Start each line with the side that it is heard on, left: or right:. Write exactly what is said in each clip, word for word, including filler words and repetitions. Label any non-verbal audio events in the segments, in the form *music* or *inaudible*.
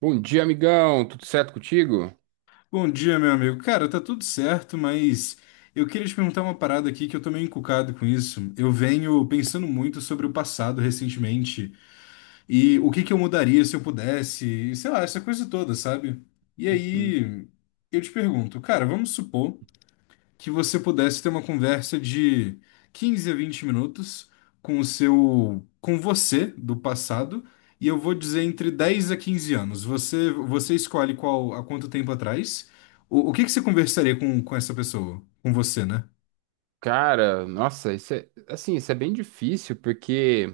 right: Bom dia, amigão. Tudo certo contigo?
left: Bom dia, meu amigo. Cara, tá tudo certo, mas eu queria te perguntar uma parada aqui que eu tô meio encucado com isso. Eu venho pensando muito sobre o passado recentemente e o que que eu mudaria se eu pudesse, e sei lá, essa coisa toda, sabe? E
right: Uhum.
left: aí, eu te pergunto, cara, vamos supor que você pudesse ter uma conversa de quinze a vinte minutos com o seu, com você do passado, e eu vou dizer entre dez a quinze anos. Você, você escolhe qual, há quanto tempo atrás. O, o que que você conversaria com, com essa pessoa? Com você, né?
right: Cara, nossa, isso é assim, isso é bem difícil, porque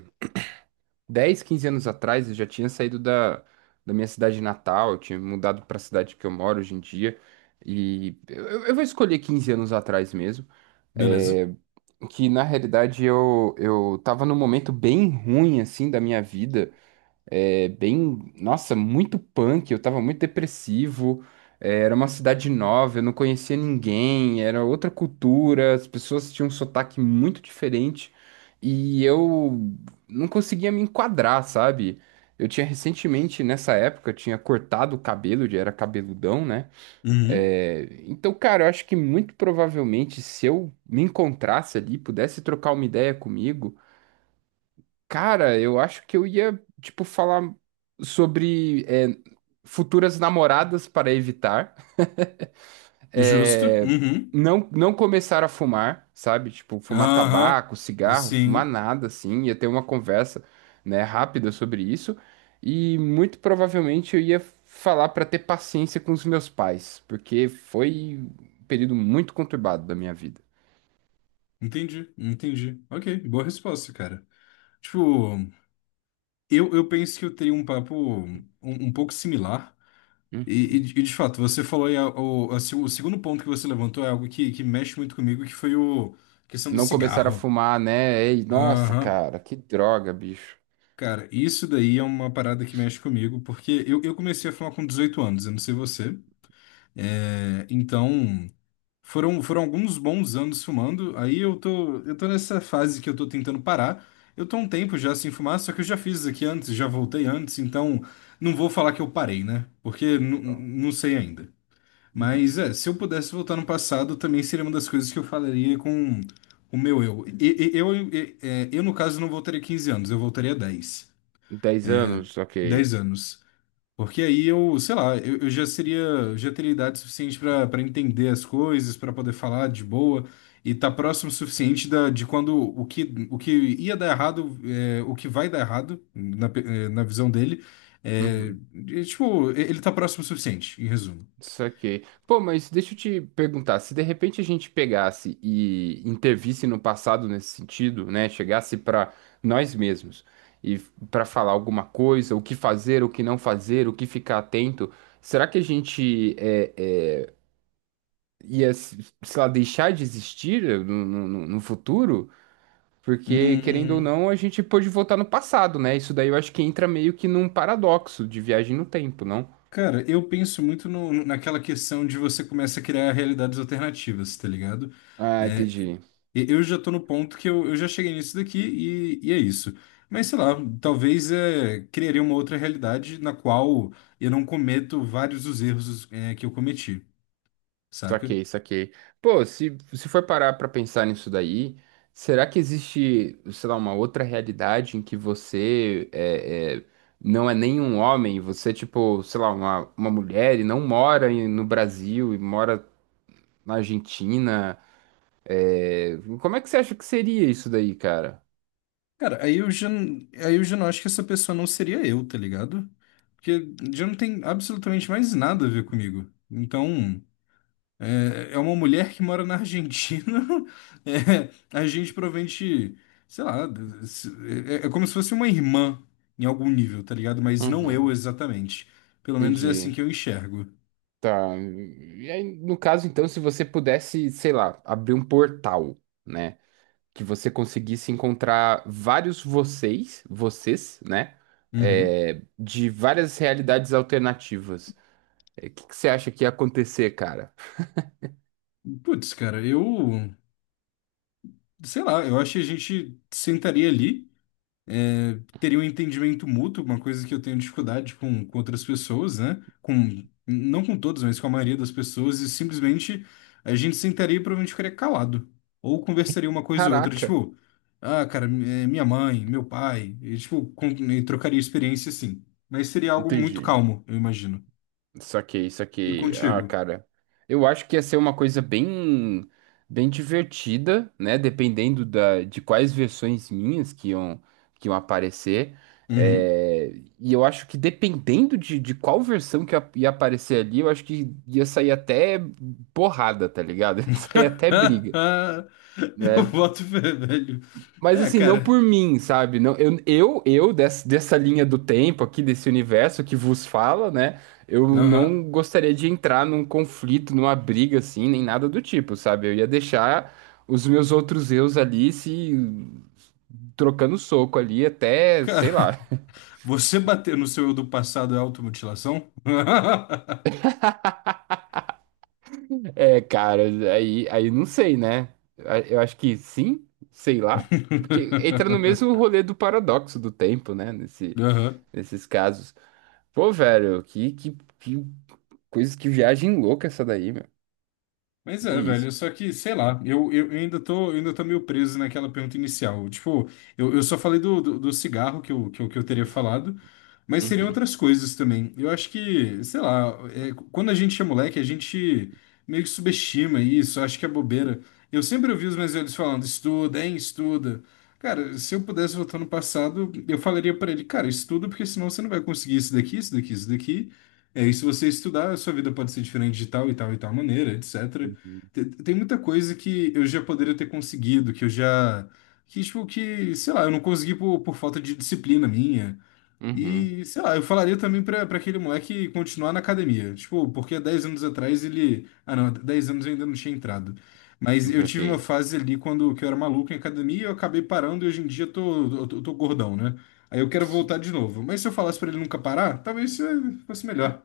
right: dez, quinze anos atrás eu já tinha saído da, da minha cidade natal, eu tinha mudado para a cidade que eu moro hoje em dia. E eu, eu- eu vou escolher quinze anos atrás mesmo.
left: Beleza.
right: é, que na realidade eu, eu tava num momento bem ruim assim da minha vida. É, bem, nossa, muito punk, eu tava muito depressivo. É, era uma cidade nova, eu não conhecia ninguém, era outra cultura, as pessoas tinham um sotaque muito diferente e eu não conseguia me enquadrar, sabe? Eu tinha recentemente, nessa época, eu tinha cortado o cabelo, já era cabeludão, né?
left: Uhum.
right: É, então, cara, eu acho que muito provavelmente se eu me encontrasse ali, pudesse trocar uma ideia comigo. Cara, eu acho que eu ia, tipo, falar sobre é, futuras namoradas para evitar.
left: Justo.
right: É,
left: Uhum.
right: não, não começar a fumar, sabe? Tipo, fumar
left: Aham.
right: tabaco, cigarro, fumar
left: Sim.
right: nada, assim. Ia ter uma conversa, né, rápida sobre isso. E muito provavelmente eu ia falar para ter paciência com os meus pais, porque foi um período muito conturbado da minha vida.
left: Entendi. Entendi. Ok. Boa resposta, cara. Tipo, eu, eu penso que eu teria um papo um um pouco similar.
right: Uhum.
left: E, e de e de fato, você falou aí, a- o, a se- o segundo ponto que você levantou é algo que, que mexe muito comigo, que foi o a questão do
right: Não começar a
left: cigarro.
right: fumar, né? Ei, nossa,
left: Aham.
right: cara, que droga, bicho.
left: Cara, isso daí é uma parada que mexe comigo, porque eu, eu comecei a fumar com dezoito anos, eu não sei você. É, então, foram, foram alguns bons anos fumando, aí eu tô, eu tô nessa fase que eu tô tentando parar. Eu tô há um tempo já sem fumar, só que eu já fiz isso aqui antes, já voltei antes, então não vou falar que eu parei, né? Porque nu- nu- não sei ainda. Mas é, se eu pudesse voltar no passado, também seria uma das coisas que eu falaria com o meu eu. E- e- Eu, e- é, eu, no caso, não voltaria quinze anos, eu voltaria dez
right: Dez anos, ok.
left: dez anos. Porque aí eu, sei lá, eu, eu já seria, já teria idade suficiente para para entender as coisas, para poder falar de boa e tá próximo o suficiente da, de quando o que, o que ia dar errado, é, o que vai dar errado, na, pe- é, na visão dele, é,
right: Uhum,
left: e, tipo, ele tá próximo o suficiente, em resumo.
right: saquei. Pô, mas deixa eu te perguntar, se de repente a gente pegasse e intervisse no passado nesse sentido, né? Chegasse para nós mesmos e para falar alguma coisa, o que fazer, o que não fazer, o que ficar atento, será que a gente é, é, ia, se- sei lá, deixar de existir eh, no, no no- no futuro? Porque, querendo ou
left: Hum.
right: não, a gente pôde voltar no passado, né? Isso daí eu acho que entra meio que num paradoxo de viagem no tempo, não?
left: Cara, eu penso muito no- no- naquela questão de você começa a criar realidades alternativas, tá ligado?
right: Ah,
left: É,
right: entendi.
left: e- eu já tô no ponto que eu, eu já cheguei nisso daqui e, e é isso. Mas sei lá, talvez é, criaria uma outra realidade na qual eu não cometo vários dos erros é, que eu cometi, saca?
right: Saquei, saquei. Pô, se, se for parar pra pensar nisso daí, será que existe, sei lá, uma outra realidade em que você é, é, não é nem um homem, você é tipo, sei lá, uma, uma mulher e não mora em- no Brasil e mora na Argentina? É, como é que você acha que seria isso daí, cara?
left: Cara, aí eu já, n- aí eu já não acho que essa pessoa não seria eu, tá ligado? Porque já não tem absolutamente mais nada a ver comigo. Então. É, é uma mulher que mora na Argentina. *laughs* É, a gente provavelmente, sei lá, d- se- é, é como se fosse uma irmã em algum nível, tá ligado? Mas não eu
right: Uhum.
left: exatamente. Pelo menos é assim
right: Entendi.
left: que eu enxergo.
right: Tá. E aí, no caso, então, se você pudesse, sei lá, abrir um portal, né? Que você conseguisse encontrar vários vocês, vocês, né?
left: Uhum.
right: É, de várias realidades alternativas. É, O que que você acha que ia acontecer, cara?
left: Putz, cara, eu, sei lá, eu acho que a gente sentaria ali. É, teria um entendimento mútuo, uma coisa que eu tenho dificuldade com, com outras pessoas, né? Com, não com todos, mas com a maioria das pessoas, e simplesmente a gente sentaria e provavelmente ficaria calado. Ou conversaria uma coisa ou outra,
right: Caraca!
left: tipo, ah, cara, mi- eh, minha mãe, meu pai, e, tipo, com- e trocaria experiência assim. Mas seria algo muito
right: Entendi.
left: calmo, eu imagino.
right: Saquei,
left: E
right: saquei. Ah,
left: contigo?
right: cara, eu acho que ia ser uma coisa bem, bem divertida, né? Dependendo da, de quais versões minhas que iam, que iam aparecer.
left: Uhum.
right: É, e eu acho que dependendo de, de qual versão que ia ia aparecer ali, eu acho que ia sair até porrada, tá ligado? *laughs* Ia sair até briga,
left: *laughs* Eu
right: né?
left: boto fé, *laughs* velho.
right: Mas
left: É,
right: assim, não
left: cara.
right: por mim, sabe? Não, eu, eu, eu dessa, dessa linha do tempo aqui, desse universo que vos fala, né? Eu
left: Aham.
right: não gostaria de entrar num conflito, numa briga assim, nem nada do tipo, sabe? Eu ia deixar os meus outros eus ali se trocando soco ali até,
left: Cara.
right: sei lá. *laughs*
left: Você bater no seu eu do passado é automutilação?
right: É, cara, aí, aí não sei, né? A- Eu acho que sim, sei lá. Porque entra no mesmo
left: *laughs*
right: rolê do paradoxo do tempo, né? Nesse,
left: Aham.
right: nesses casos. Pô, velho, que, que, que coisas que viagem louca essa daí, meu.
left: Mas é,
right: É isso.
left: velho, só que, sei lá, eu, eu eu ainda tô, eu ainda tô meio preso naquela pergunta inicial. Tipo, eu, eu só falei do, do, do cigarro que eu, que eu, que eu teria falado, mas seriam
right: Uhum,
left: outras coisas também. Eu acho que, sei lá, é, quando a gente é moleque, a gente meio que subestima isso, acho que é bobeira. Eu sempre ouvi os meus velhos falando, estuda, hein, estuda. Cara, se eu pudesse voltar no passado, eu falaria pra ele, cara, estuda, porque senão você não vai conseguir isso daqui, isso daqui, isso daqui. É, e se você estudar, a sua vida pode ser diferente de tal e tal e tal maneira, etcétera.
right: uhum,
left: Te- Tem muita coisa que eu já poderia ter conseguido, que eu já. Que, tipo, que, sei lá, eu não consegui por, por falta de disciplina minha.
right: uhum,
left: E, sei lá, eu falaria também pra, pra aquele moleque continuar na academia. Tipo, porque há dez anos atrás ele. Ah, não, há dez anos eu ainda não tinha entrado. Mas eu
right: ok.
left: tive uma fase ali quando que eu era maluco em academia, eu acabei parando e hoje em dia eu tô, eu tô, eu tô gordão, né? Aí eu quero
right: Ps-
left: voltar de novo. Mas se eu falasse pra ele nunca parar, talvez eh, fosse melhor.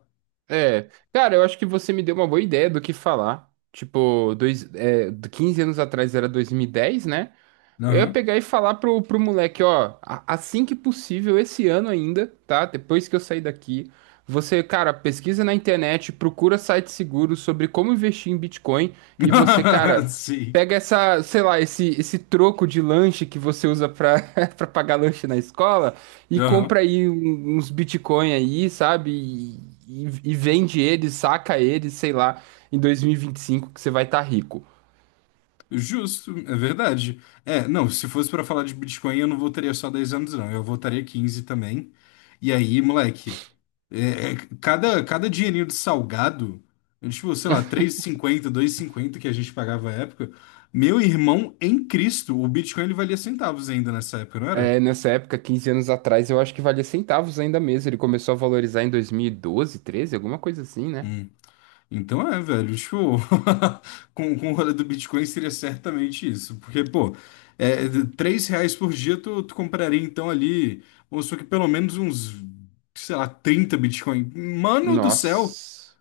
right: É, Cara, eu acho que você me deu uma boa ideia do que falar. Tipo, dois, é, do quinze anos atrás era dois mil e dez, né? Eu ia
left: Aham.
right: pegar e falar pro, pro moleque, ó, a- assim que possível, esse ano ainda, tá? Depois que eu sair daqui, você, cara, pesquisa na internet, procura sites seguros sobre como investir em Bitcoin e você, cara,
left: *laughs* Sim.
right: pega essa, sei lá, esse, esse troco de lanche que você usa pra, *laughs* pra pagar lanche na escola e compra aí um- uns Bitcoin aí, sabe? E, e- e vende eles, saca eles, sei lá, em dois mil e vinte e cinco que você vai estar rico.
left: Justo, é verdade. É, não, se fosse pra falar de Bitcoin, eu não votaria só dez anos, não. Eu votaria quinze também. E aí, moleque, é, é, cada, cada dinheirinho de salgado, é tipo, sei lá, três e cinquenta, cinquenta que a gente pagava à época, meu irmão em Cristo, o Bitcoin ele valia centavos ainda nessa época, não era?
right: É, nessa época, quinze anos atrás, eu acho que valia centavos ainda mesmo. Ele começou a valorizar em dois mil e doze, treze, alguma coisa assim, né?
left: Hum. Então é, velho, tipo, *laughs* com, com o rolê do Bitcoin seria certamente isso, porque, pô, é, de- três reais por dia tu, tu compraria então ali, vamos supor que pelo menos uns, sei lá, trinta Bitcoin. Mano do céu,
right: Nossa.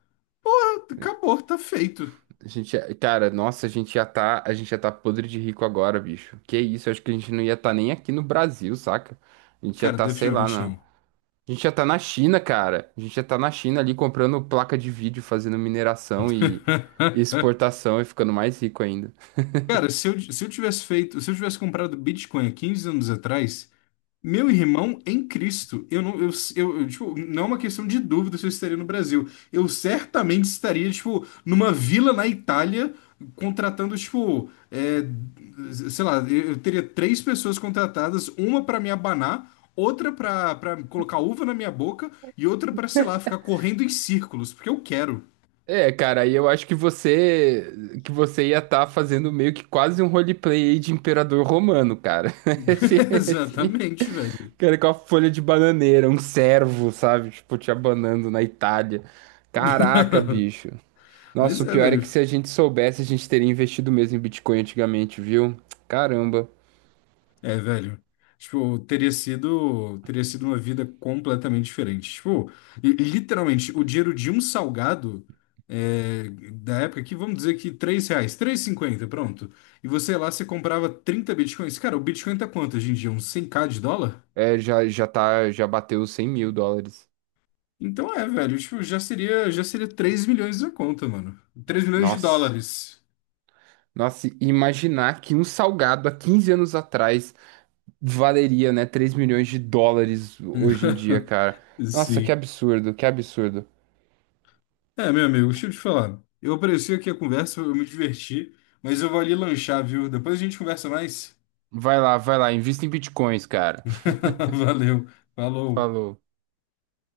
left: acabou, tá feito.
right: A gente, ia- cara, nossa, a gente ia tá, a gente ia tá podre de rico agora, bicho. Que isso, eu acho que a gente não ia tá nem aqui no Brasil, saca? A gente ia
left: Cara,
right: tá, sei lá,
left: definitivamente
right: na...
left: não.
right: a gente ia tá na China, cara. A gente ia tá na China ali comprando placa de vídeo, fazendo mineração e e
left: *laughs*
right: exportação e ficando mais rico ainda.
left: Cara, se eu, se eu tivesse feito, se eu tivesse comprado Bitcoin há quinze anos atrás, meu irmão em Cristo, eu não, eu, eu, eu, tipo, não é uma questão de dúvida se eu estaria no Brasil. Eu certamente estaria, tipo, numa vila na Itália, contratando, tipo, é, sei lá, eu eu teria três pessoas contratadas, uma para me abanar, outra para para colocar uva na minha boca e outra para, sei lá, ficar correndo em círculos, porque eu quero.
right: É, cara, aí eu acho que você que você ia estar fazendo meio que quase um roleplay aí de imperador romano, cara.
left: *laughs*
right: *laughs* Esse, esse, ni-
left: Exatamente, velho.
right: Cara com a folha de bananeira, um servo, sabe? Tipo, te abanando na Itália. Caraca, bicho. Nossa,
left: Mas
right: o
left: é,
right: pior é que
left: velho,
right: se a gente soubesse, a gente teria investido mesmo em Bitcoin antigamente, viu? Caramba.
left: É, velho. Tipo, teria sido, teria sido uma vida completamente diferente. Tipo, e- e literalmente, o dinheiro de um salgado é, da época aqui, vamos dizer que três reais, três e cinquenta, pronto. E você lá, você comprava trinta bitcoins. Cara, o bitcoin tá quanto hoje em dia? Uns cem mil de dólar?
right: É, já, já tá, já bateu os cem mil dólares.
left: Então é, velho, tipo, já seria, já seria três milhões na conta, mano. Três milhões de
right: Nossa.
left: dólares.
right: Nossa, e imaginar que um salgado há quinze anos atrás valeria, né, três milhões de dólares hoje em dia,
left: *laughs*
right: cara. Nossa, que
left: Sim.
right: absurdo, que absurdo.
left: É, meu amigo, deixa eu te falar. Eu apareci aqui a conversa, eu me diverti, mas eu vou ali lanchar, viu? Depois a gente conversa mais.
right: Vai lá, vai lá, invista em bitcoins, cara.
left: *laughs* Valeu, falou.
right: Falou.